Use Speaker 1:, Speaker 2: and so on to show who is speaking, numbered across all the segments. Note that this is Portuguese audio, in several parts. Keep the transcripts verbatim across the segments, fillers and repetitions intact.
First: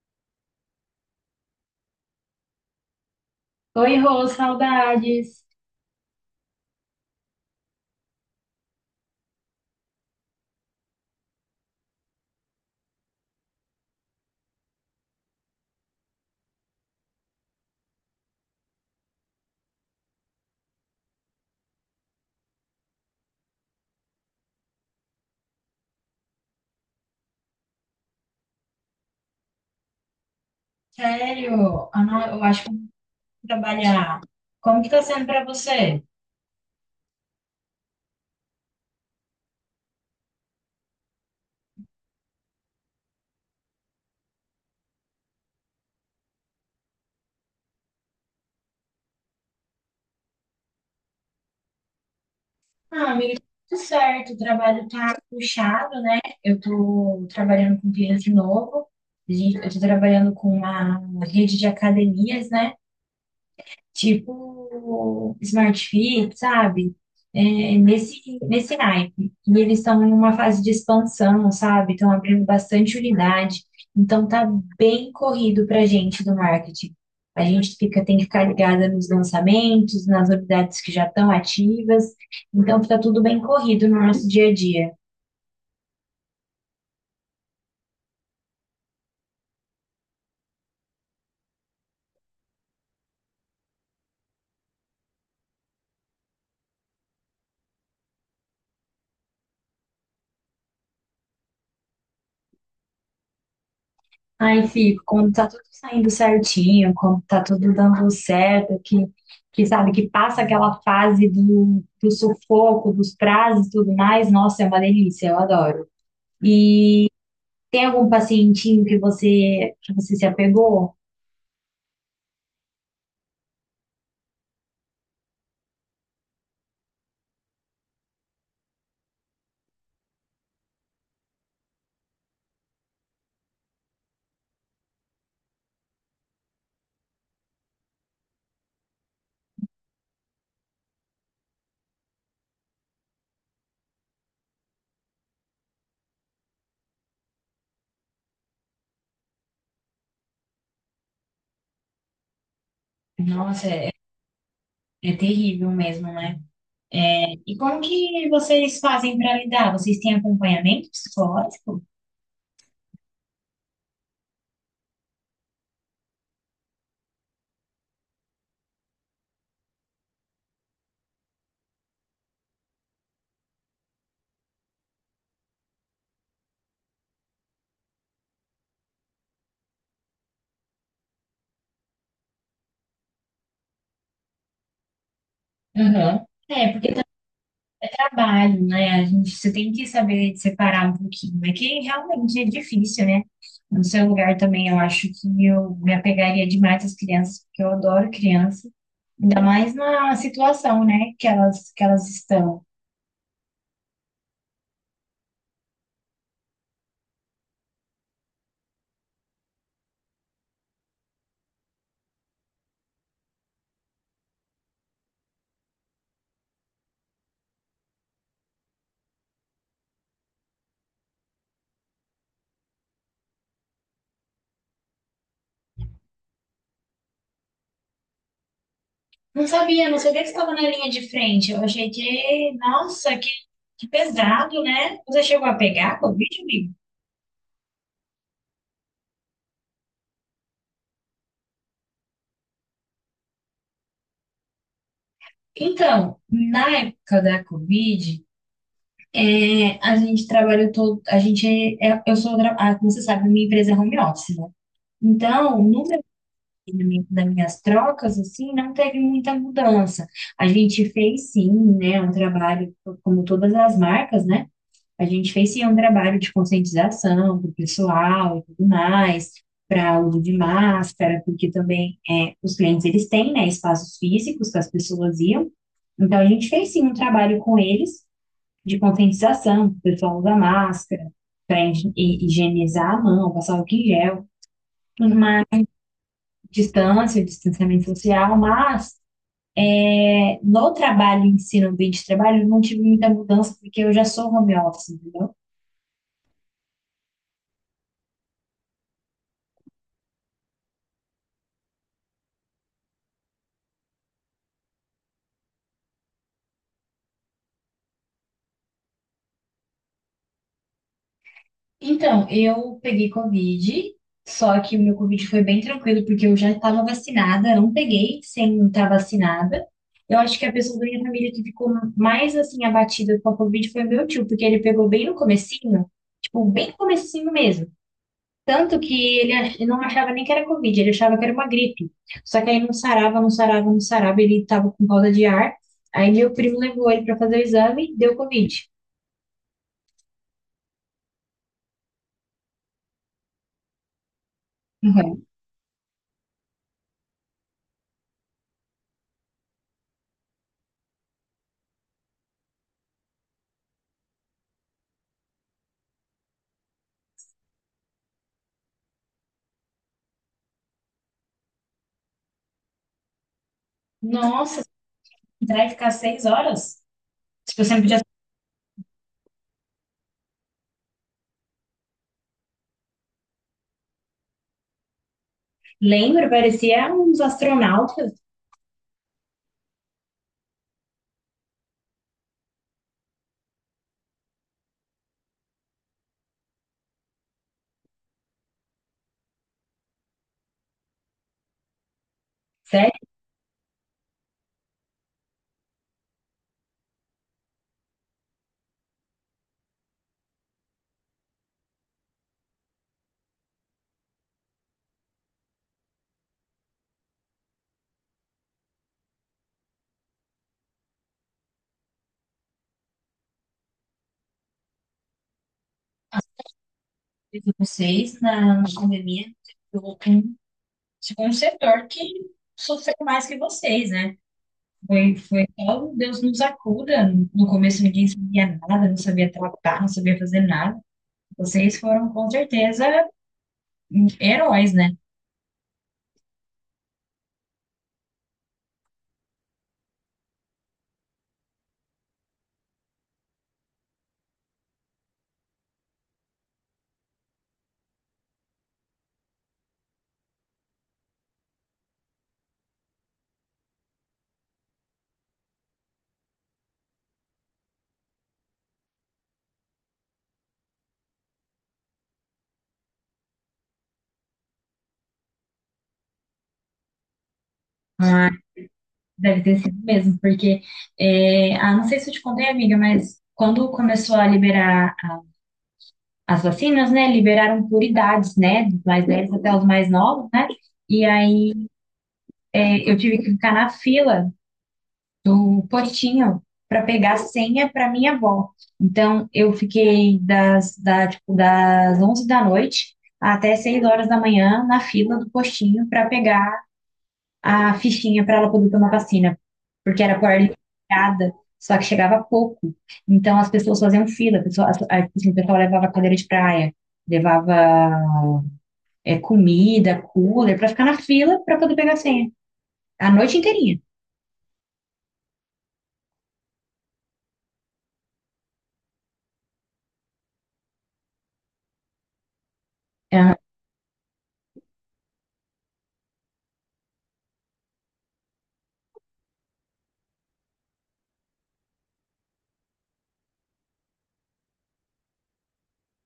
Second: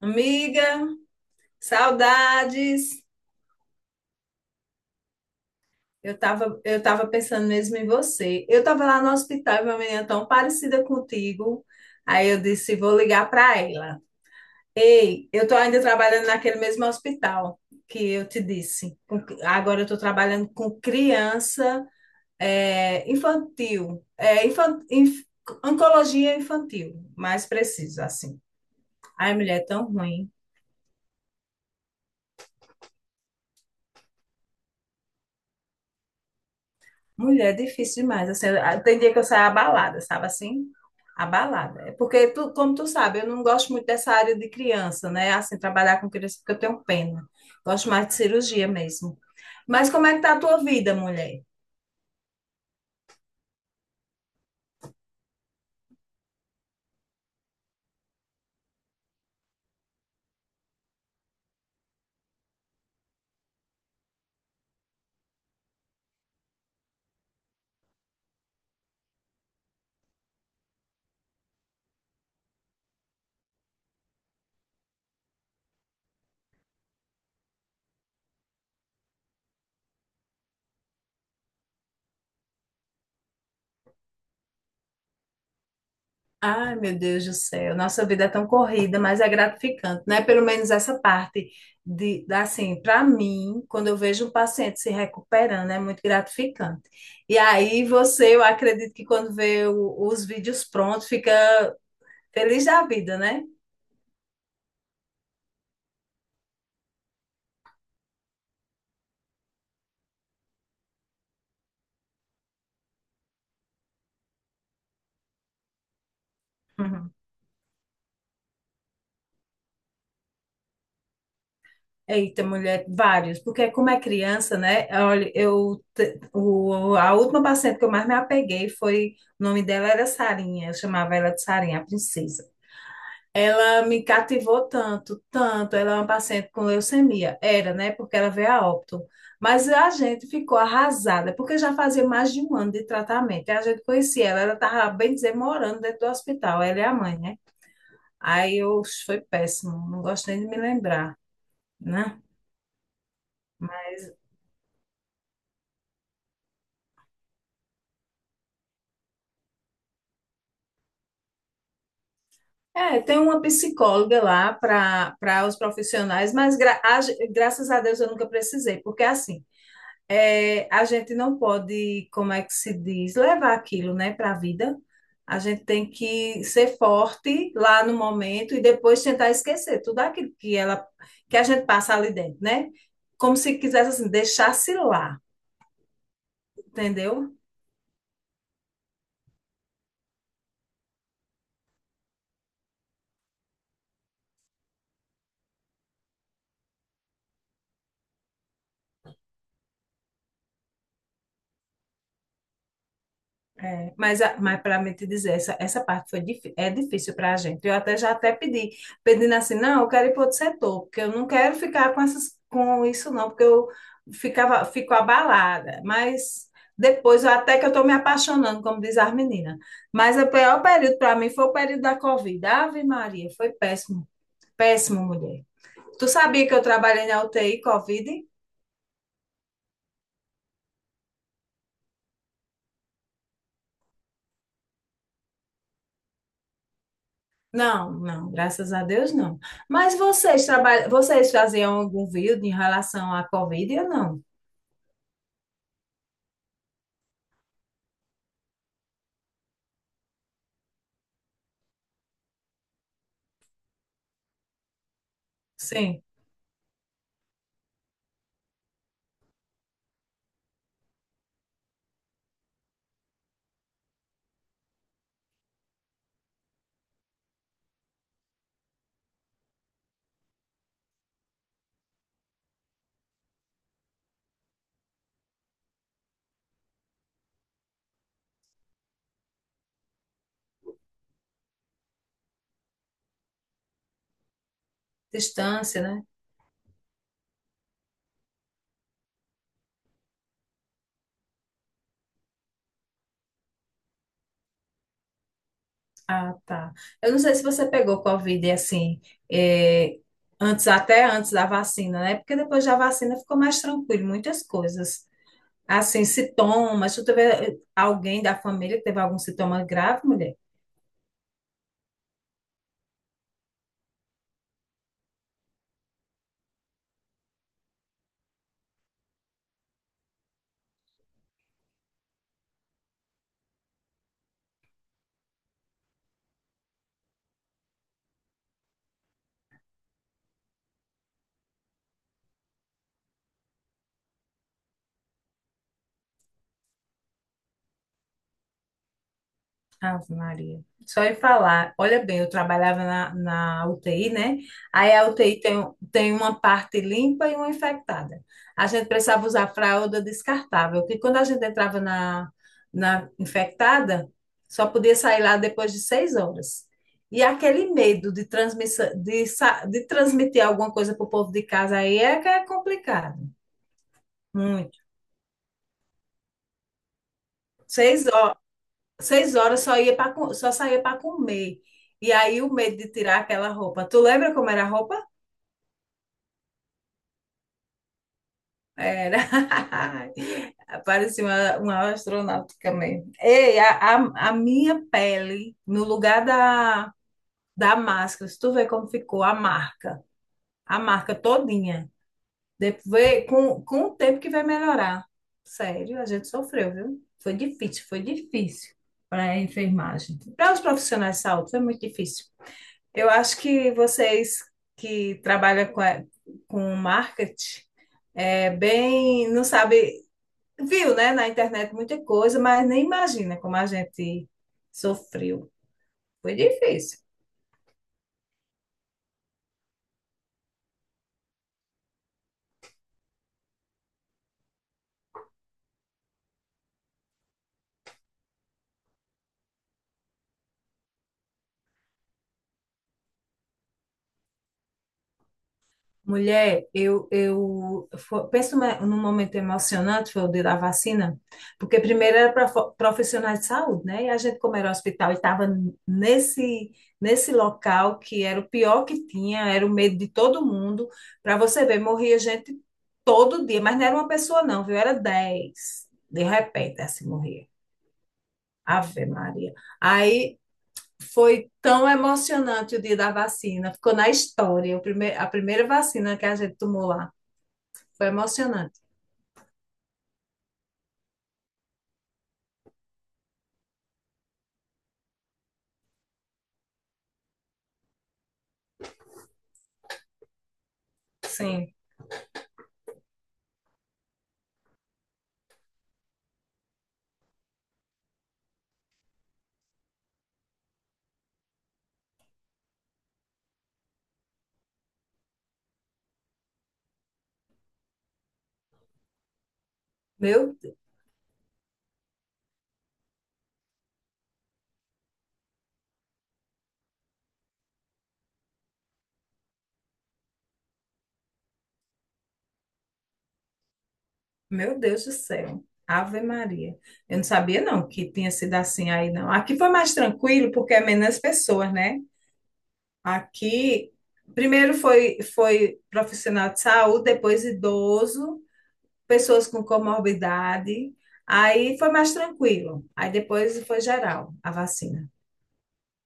Speaker 1: Amiga, saudades.
Speaker 2: Oi, Rô, saudades.
Speaker 1: Eu tava, eu tava pensando mesmo em você. Eu tava lá no hospital e uma menina tão parecida contigo. Aí eu disse, vou ligar para ela. Ei, eu tô ainda trabalhando naquele mesmo hospital que eu te disse. Com- Agora eu tô trabalhando com criança é, infantil, é, infan- inf- oncologia infantil, mais preciso assim. Ai, mulher, é tão ruim.
Speaker 2: Sério, ah, não, eu acho que eu vou trabalhar. Como que tá sendo pra você?
Speaker 1: Mulher, é difícil demais. Assim, eu- tem dia que eu saio abalada, sabe assim? Abalada. É. Porque, tu, como tu sabe, eu não gosto muito dessa área de criança, né? Assim, trabalhar com criança, porque eu tenho pena. Gosto mais de cirurgia mesmo. Mas como é que tá a tua vida, mulher?
Speaker 2: Ah, amiga, tudo certo. O trabalho tá puxado, né? Eu tô trabalhando com clientes de novo. A gente- Eu tô trabalhando com uma rede de academias, né? Tipo Smart Fit, sabe? É, nesse, nesse naipe. E eles estão em uma fase de expansão, sabe? Estão abrindo bastante unidade. Então tá bem corrido pra gente do marketing. A gente fica, tem que ficar ligada nos lançamentos, nas unidades que já estão ativas. Então fica tudo bem corrido no nosso dia a dia.
Speaker 1: Ai, meu Deus do céu, nossa vida é tão corrida, mas é gratificante, né? Pelo menos essa parte de, da- assim, para mim, quando eu vejo um paciente se recuperando, é muito gratificante. E aí você, eu acredito que quando vê o- os vídeos prontos, fica feliz da vida, né?
Speaker 2: Aí fico, quando tá tudo saindo certinho, quando tá tudo dando certo, que, que sabe, que passa aquela fase do, do sufoco, dos prazos e tudo mais, nossa, é uma delícia, eu adoro. E
Speaker 1: Uhum.
Speaker 2: tem algum pacientinho que você, que você se apegou?
Speaker 1: Eita, mulher, vários, porque como é criança, né? Olha, eu te- o, a última paciente que eu mais me apeguei foi, o nome dela era Sarinha, eu chamava ela de Sarinha, a princesa. Ela me cativou tanto, tanto. Ela é uma paciente com leucemia, era, né? Porque ela veio a óbito. Mas a gente ficou arrasada, porque já fazia mais de um ano de tratamento. E a gente conhecia ela, ela estava, bem dizer, morando dentro do hospital, ela é a mãe, né? Aí eu, foi péssimo, não gosto nem de me lembrar, né?
Speaker 2: Nossa, é,
Speaker 1: Mas
Speaker 2: é terrível mesmo, né? E como que vocês fazem para lidar? Vocês têm acompanhamento psicológico?
Speaker 1: é, tem uma psicóloga lá para para os profissionais, mas gra- a ge- graças a Deus eu nunca precisei, porque assim, é, a gente não pode, como é que se diz, levar aquilo, né, para a vida. A gente tem que ser forte lá no momento e depois tentar esquecer tudo aquilo que ela que a gente passa ali dentro, né? Como se quisesse assim, deixasse lá,
Speaker 2: Uhum. É, porque
Speaker 1: entendeu?
Speaker 2: trabalho, né? A gente, você tem que saber separar um pouquinho. É que realmente é difícil, né? No seu lugar também, eu acho que eu me apegaria demais às crianças, porque eu adoro criança. Ainda mais na situação, né, que elas, que elas estão.
Speaker 1: É, mas, a- mas para me te dizer, essa, essa parte foi, difí- é difícil para a gente. Eu até já até pedi, pedindo assim, não, eu quero ir para outro setor, porque eu não quero ficar com essas, com isso não, porque eu ficava, fico abalada. Mas depois, eu- até que eu estou me apaixonando, como diz as meninas. Mas é o pior período para mim foi o período da Covid. Ave Maria, foi péssimo, péssimo, mulher. Tu sabia que eu trabalhei na U T I Covid?
Speaker 2: Não sabia, não sabia que estava na linha de frente. Eu achei que, nossa, que, que pesado, né? Você chegou a pegar a Covid, amigo?
Speaker 1: Não, não, graças a Deus não. Mas vocês trabalham, vocês faziam algum vídeo em relação à Covid ou não?
Speaker 2: Então, na época da Covid, É, a gente trabalha todo, a gente é, é- eu sou, tra- ah, como você sabe, minha empresa é home office, né? Então, no meu
Speaker 1: Sim,
Speaker 2: treinamento das minhas trocas, assim, não teve muita mudança. A gente fez sim, né, um trabalho, como todas as marcas, né? A gente fez sim um trabalho de conscientização do pessoal e tudo mais, para uso de máscara, porque também é, os clientes eles têm, né, espaços físicos que as pessoas iam. Então, a gente fez sim um trabalho com eles de conscientização, o pessoal usa máscara para higienizar a mão, passar álcool em gel, uma
Speaker 1: distância, né?
Speaker 2: distância, distanciamento social, mas é, no trabalho em si, no ambiente de trabalho, eu não tive muita mudança porque eu já sou home office, entendeu?
Speaker 1: Ah, tá. Eu não sei se você pegou Covid assim, eh, antes, até antes da vacina, né? Porque depois da vacina ficou mais tranquilo, muitas coisas. Assim, sintomas, tu teve eh, alguém da família que teve algum sintoma grave, mulher?
Speaker 2: Então, eu peguei Covid, só que o meu Covid foi bem tranquilo, porque eu já estava vacinada, não peguei sem estar vacinada. Eu acho que a pessoa da minha família que ficou mais, assim, abatida com a Covid foi meu tio, porque ele pegou bem no comecinho, tipo, bem no comecinho mesmo. Tanto que ele ach- ele não achava nem que era Covid, ele achava que era uma gripe. Só que aí não sarava, não sarava, não sarava, ele estava com falta de ar. Aí meu primo levou ele para fazer o exame, deu Covid.
Speaker 1: Ave Maria. Só em falar, olha bem, eu trabalhava na, na U T I, né? Aí a
Speaker 2: Uhum.
Speaker 1: U T I tem, tem uma parte limpa e uma infectada. A gente precisava usar fralda descartável, porque quando a gente entrava na, na infectada, só podia sair lá depois de seis horas. E aquele medo de, transmissão, de, sa- de transmitir alguma coisa para o povo de casa aí é que é complicado.
Speaker 2: Nossa,
Speaker 1: Muito.
Speaker 2: entrar e ficar seis horas? Tipo, eu sempre já
Speaker 1: Seis horas. Seis horas só ia para só saía para comer. E aí o medo de tirar aquela roupa. Tu lembra como era a roupa?
Speaker 2: lembro, parecia uns astronautas,
Speaker 1: Era. Parecia uma, uma astronauta mesmo. Ei, a, a, a minha pele, no lugar da, da máscara, se tu vê como ficou a marca, a marca todinha. De,
Speaker 2: sério,
Speaker 1: vê, com, com o tempo que vai melhorar. Sério, a gente sofreu, viu? Foi difícil, foi difícil para a enfermagem. Para os profissionais de saúde, foi muito difícil. Eu acho que vocês que trabalham com, a- com marketing é bem, não sabe, viu, né, na internet muita coisa, mas nem imagina como a gente sofreu. Foi difícil.
Speaker 2: de vocês na, na pandemia. tipo um, tipo um setor que sofreu mais que vocês, né? Foi, foi só o Deus nos acuda. No começo ninguém sabia nada, não sabia tratar, não sabia fazer nada. Vocês foram, com certeza, heróis, né?
Speaker 1: Mulher, eu, eu fo- penso me- num momento emocionante, foi o dia da vacina, porque primeiro era para profissionais de saúde, né? E a gente, como era hospital, estava nesse, nesse local que era o pior que tinha, era o medo de todo mundo. Para você ver, morria gente todo dia, mas não era uma pessoa, não, viu? Era dez, de repente, assim morria. Ave Maria. Aí foi tão emocionante o dia da vacina, ficou na história, o prime- a primeira vacina que a gente tomou lá. Foi
Speaker 2: Mas
Speaker 1: emocionante.
Speaker 2: deve ter sido mesmo, porque, é, ah, não sei se eu te contei, amiga, mas quando começou a liberar as vacinas, né, liberaram por idades, né, dos mais velhos até os mais novos, né, e aí
Speaker 1: Sim.
Speaker 2: é, eu tive que ficar na fila do postinho para pegar a senha para minha avó. Então, eu fiquei das, da, tipo, das onze da noite até seis horas da manhã na fila do postinho para pegar a fichinha para ela poder tomar vacina, porque era por
Speaker 1: Meu,
Speaker 2: ligada, só que chegava pouco. Então, as pessoas faziam fila, a pessoa, a, a, assim, o pessoal levava cadeira de praia, levava é, comida, cooler, pra ficar na fila pra poder pegar a senha. A noite inteirinha.
Speaker 1: meu Deus do céu. Ave Maria. Eu não sabia, não, que tinha sido assim aí, não. Aqui foi mais tranquilo, porque é menos pessoas, né?
Speaker 2: Ah,
Speaker 1: Aqui, primeiro foi, foi profissional de saúde, depois idoso, pessoas com comorbidade. Aí foi mais tranquilo. Aí depois foi geral a vacina,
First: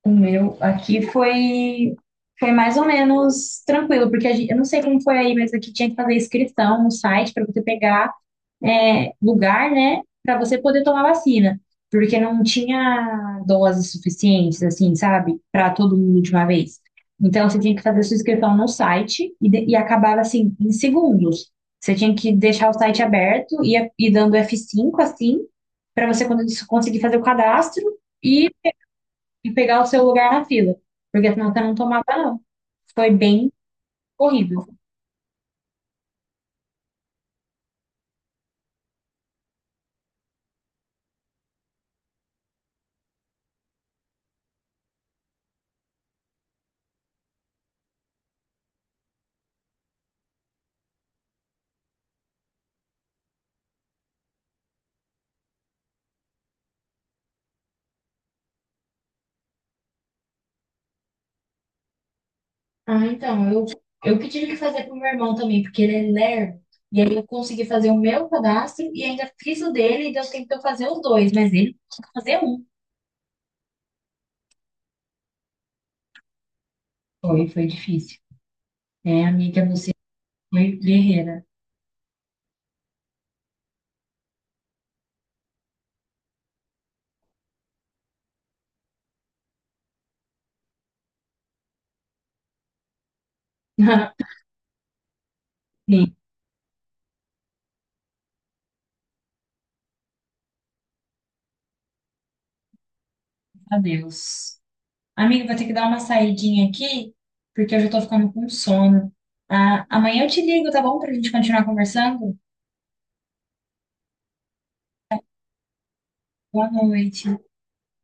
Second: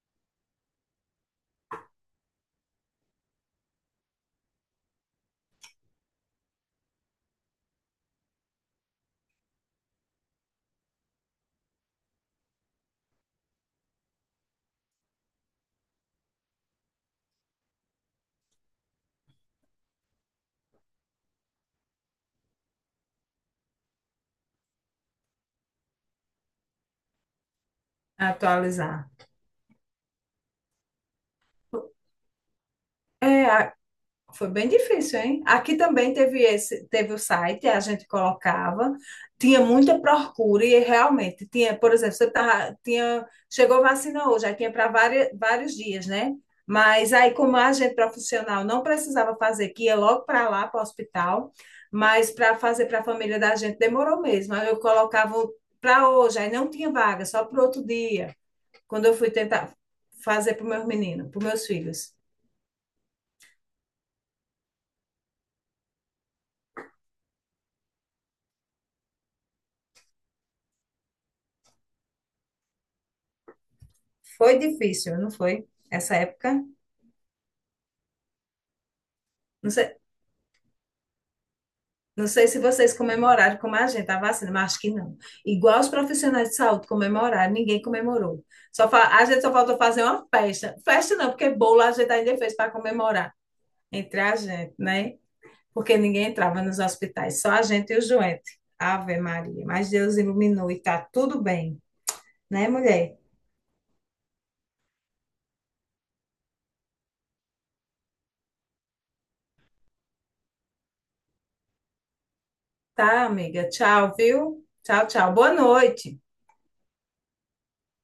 Speaker 2: o meu aqui foi, foi mais ou menos tranquilo, porque a gente, eu não sei como foi aí, mas aqui tinha que fazer inscrição no site pra poder pegar, é, lugar, né, para você poder tomar vacina, porque não tinha doses suficientes, assim, sabe, para todo mundo de uma vez. Então, você tinha que fazer sua inscrição no site e, de- e acabava, assim, em segundos. Você tinha que deixar o site aberto e a- e dando f cinco assim, para você quando isso- conseguir fazer o cadastro e,
Speaker 1: atualizar.
Speaker 2: e pegar o seu lugar na fila, porque senão você não tomava, não. Foi bem
Speaker 1: É, foi
Speaker 2: corrido.
Speaker 1: bem difícil, hein? Aqui também teve esse, teve o site, a gente colocava, tinha muita procura e realmente tinha, por exemplo, você tá tinha, chegou vacina hoje, aí tinha para vários dias, né? Mas aí, como a gente profissional não precisava fazer, que ia logo para lá, para o hospital, mas para fazer para a família da gente demorou mesmo. Aí eu colocava para hoje, aí não tinha vaga, só para outro dia, quando eu fui tentar fazer para os meus meninos, para os meus filhos.
Speaker 2: Ah, então, eu, eu que tive que fazer pro meu irmão também, porque ele é lerdo. E aí eu consegui fazer o meu cadastro e ainda fiz o dele e deu tempo de eu fazer os dois, mas ele conseguiu fazer um.
Speaker 1: Foi difícil, não foi? Essa época.
Speaker 2: Foi, foi difícil. É, amiga,
Speaker 1: Não
Speaker 2: você
Speaker 1: sei,
Speaker 2: foi guerreira.
Speaker 1: não sei se vocês comemoraram como a gente, a vacina, mas acho que não. Igual os profissionais de saúde comemoraram, ninguém comemorou. Só fa- a gente só faltou fazer uma festa. Festa não, porque bolo a gente ainda fez para comemorar entre a gente, né? Porque
Speaker 2: Sim,
Speaker 1: ninguém entrava nos hospitais, só a gente e o doentes. Ave Maria, mas Deus iluminou e tá tudo bem, né, mulher?
Speaker 2: adeus. Amiga, vou ter que dar uma saidinha aqui, porque eu já tô ficando com sono. Ah, amanhã eu te ligo, tá bom? Pra gente continuar conversando?
Speaker 1: Tá, amiga. Tchau, viu? Tchau, tchau. Boa noite.
Speaker 2: Boa noite.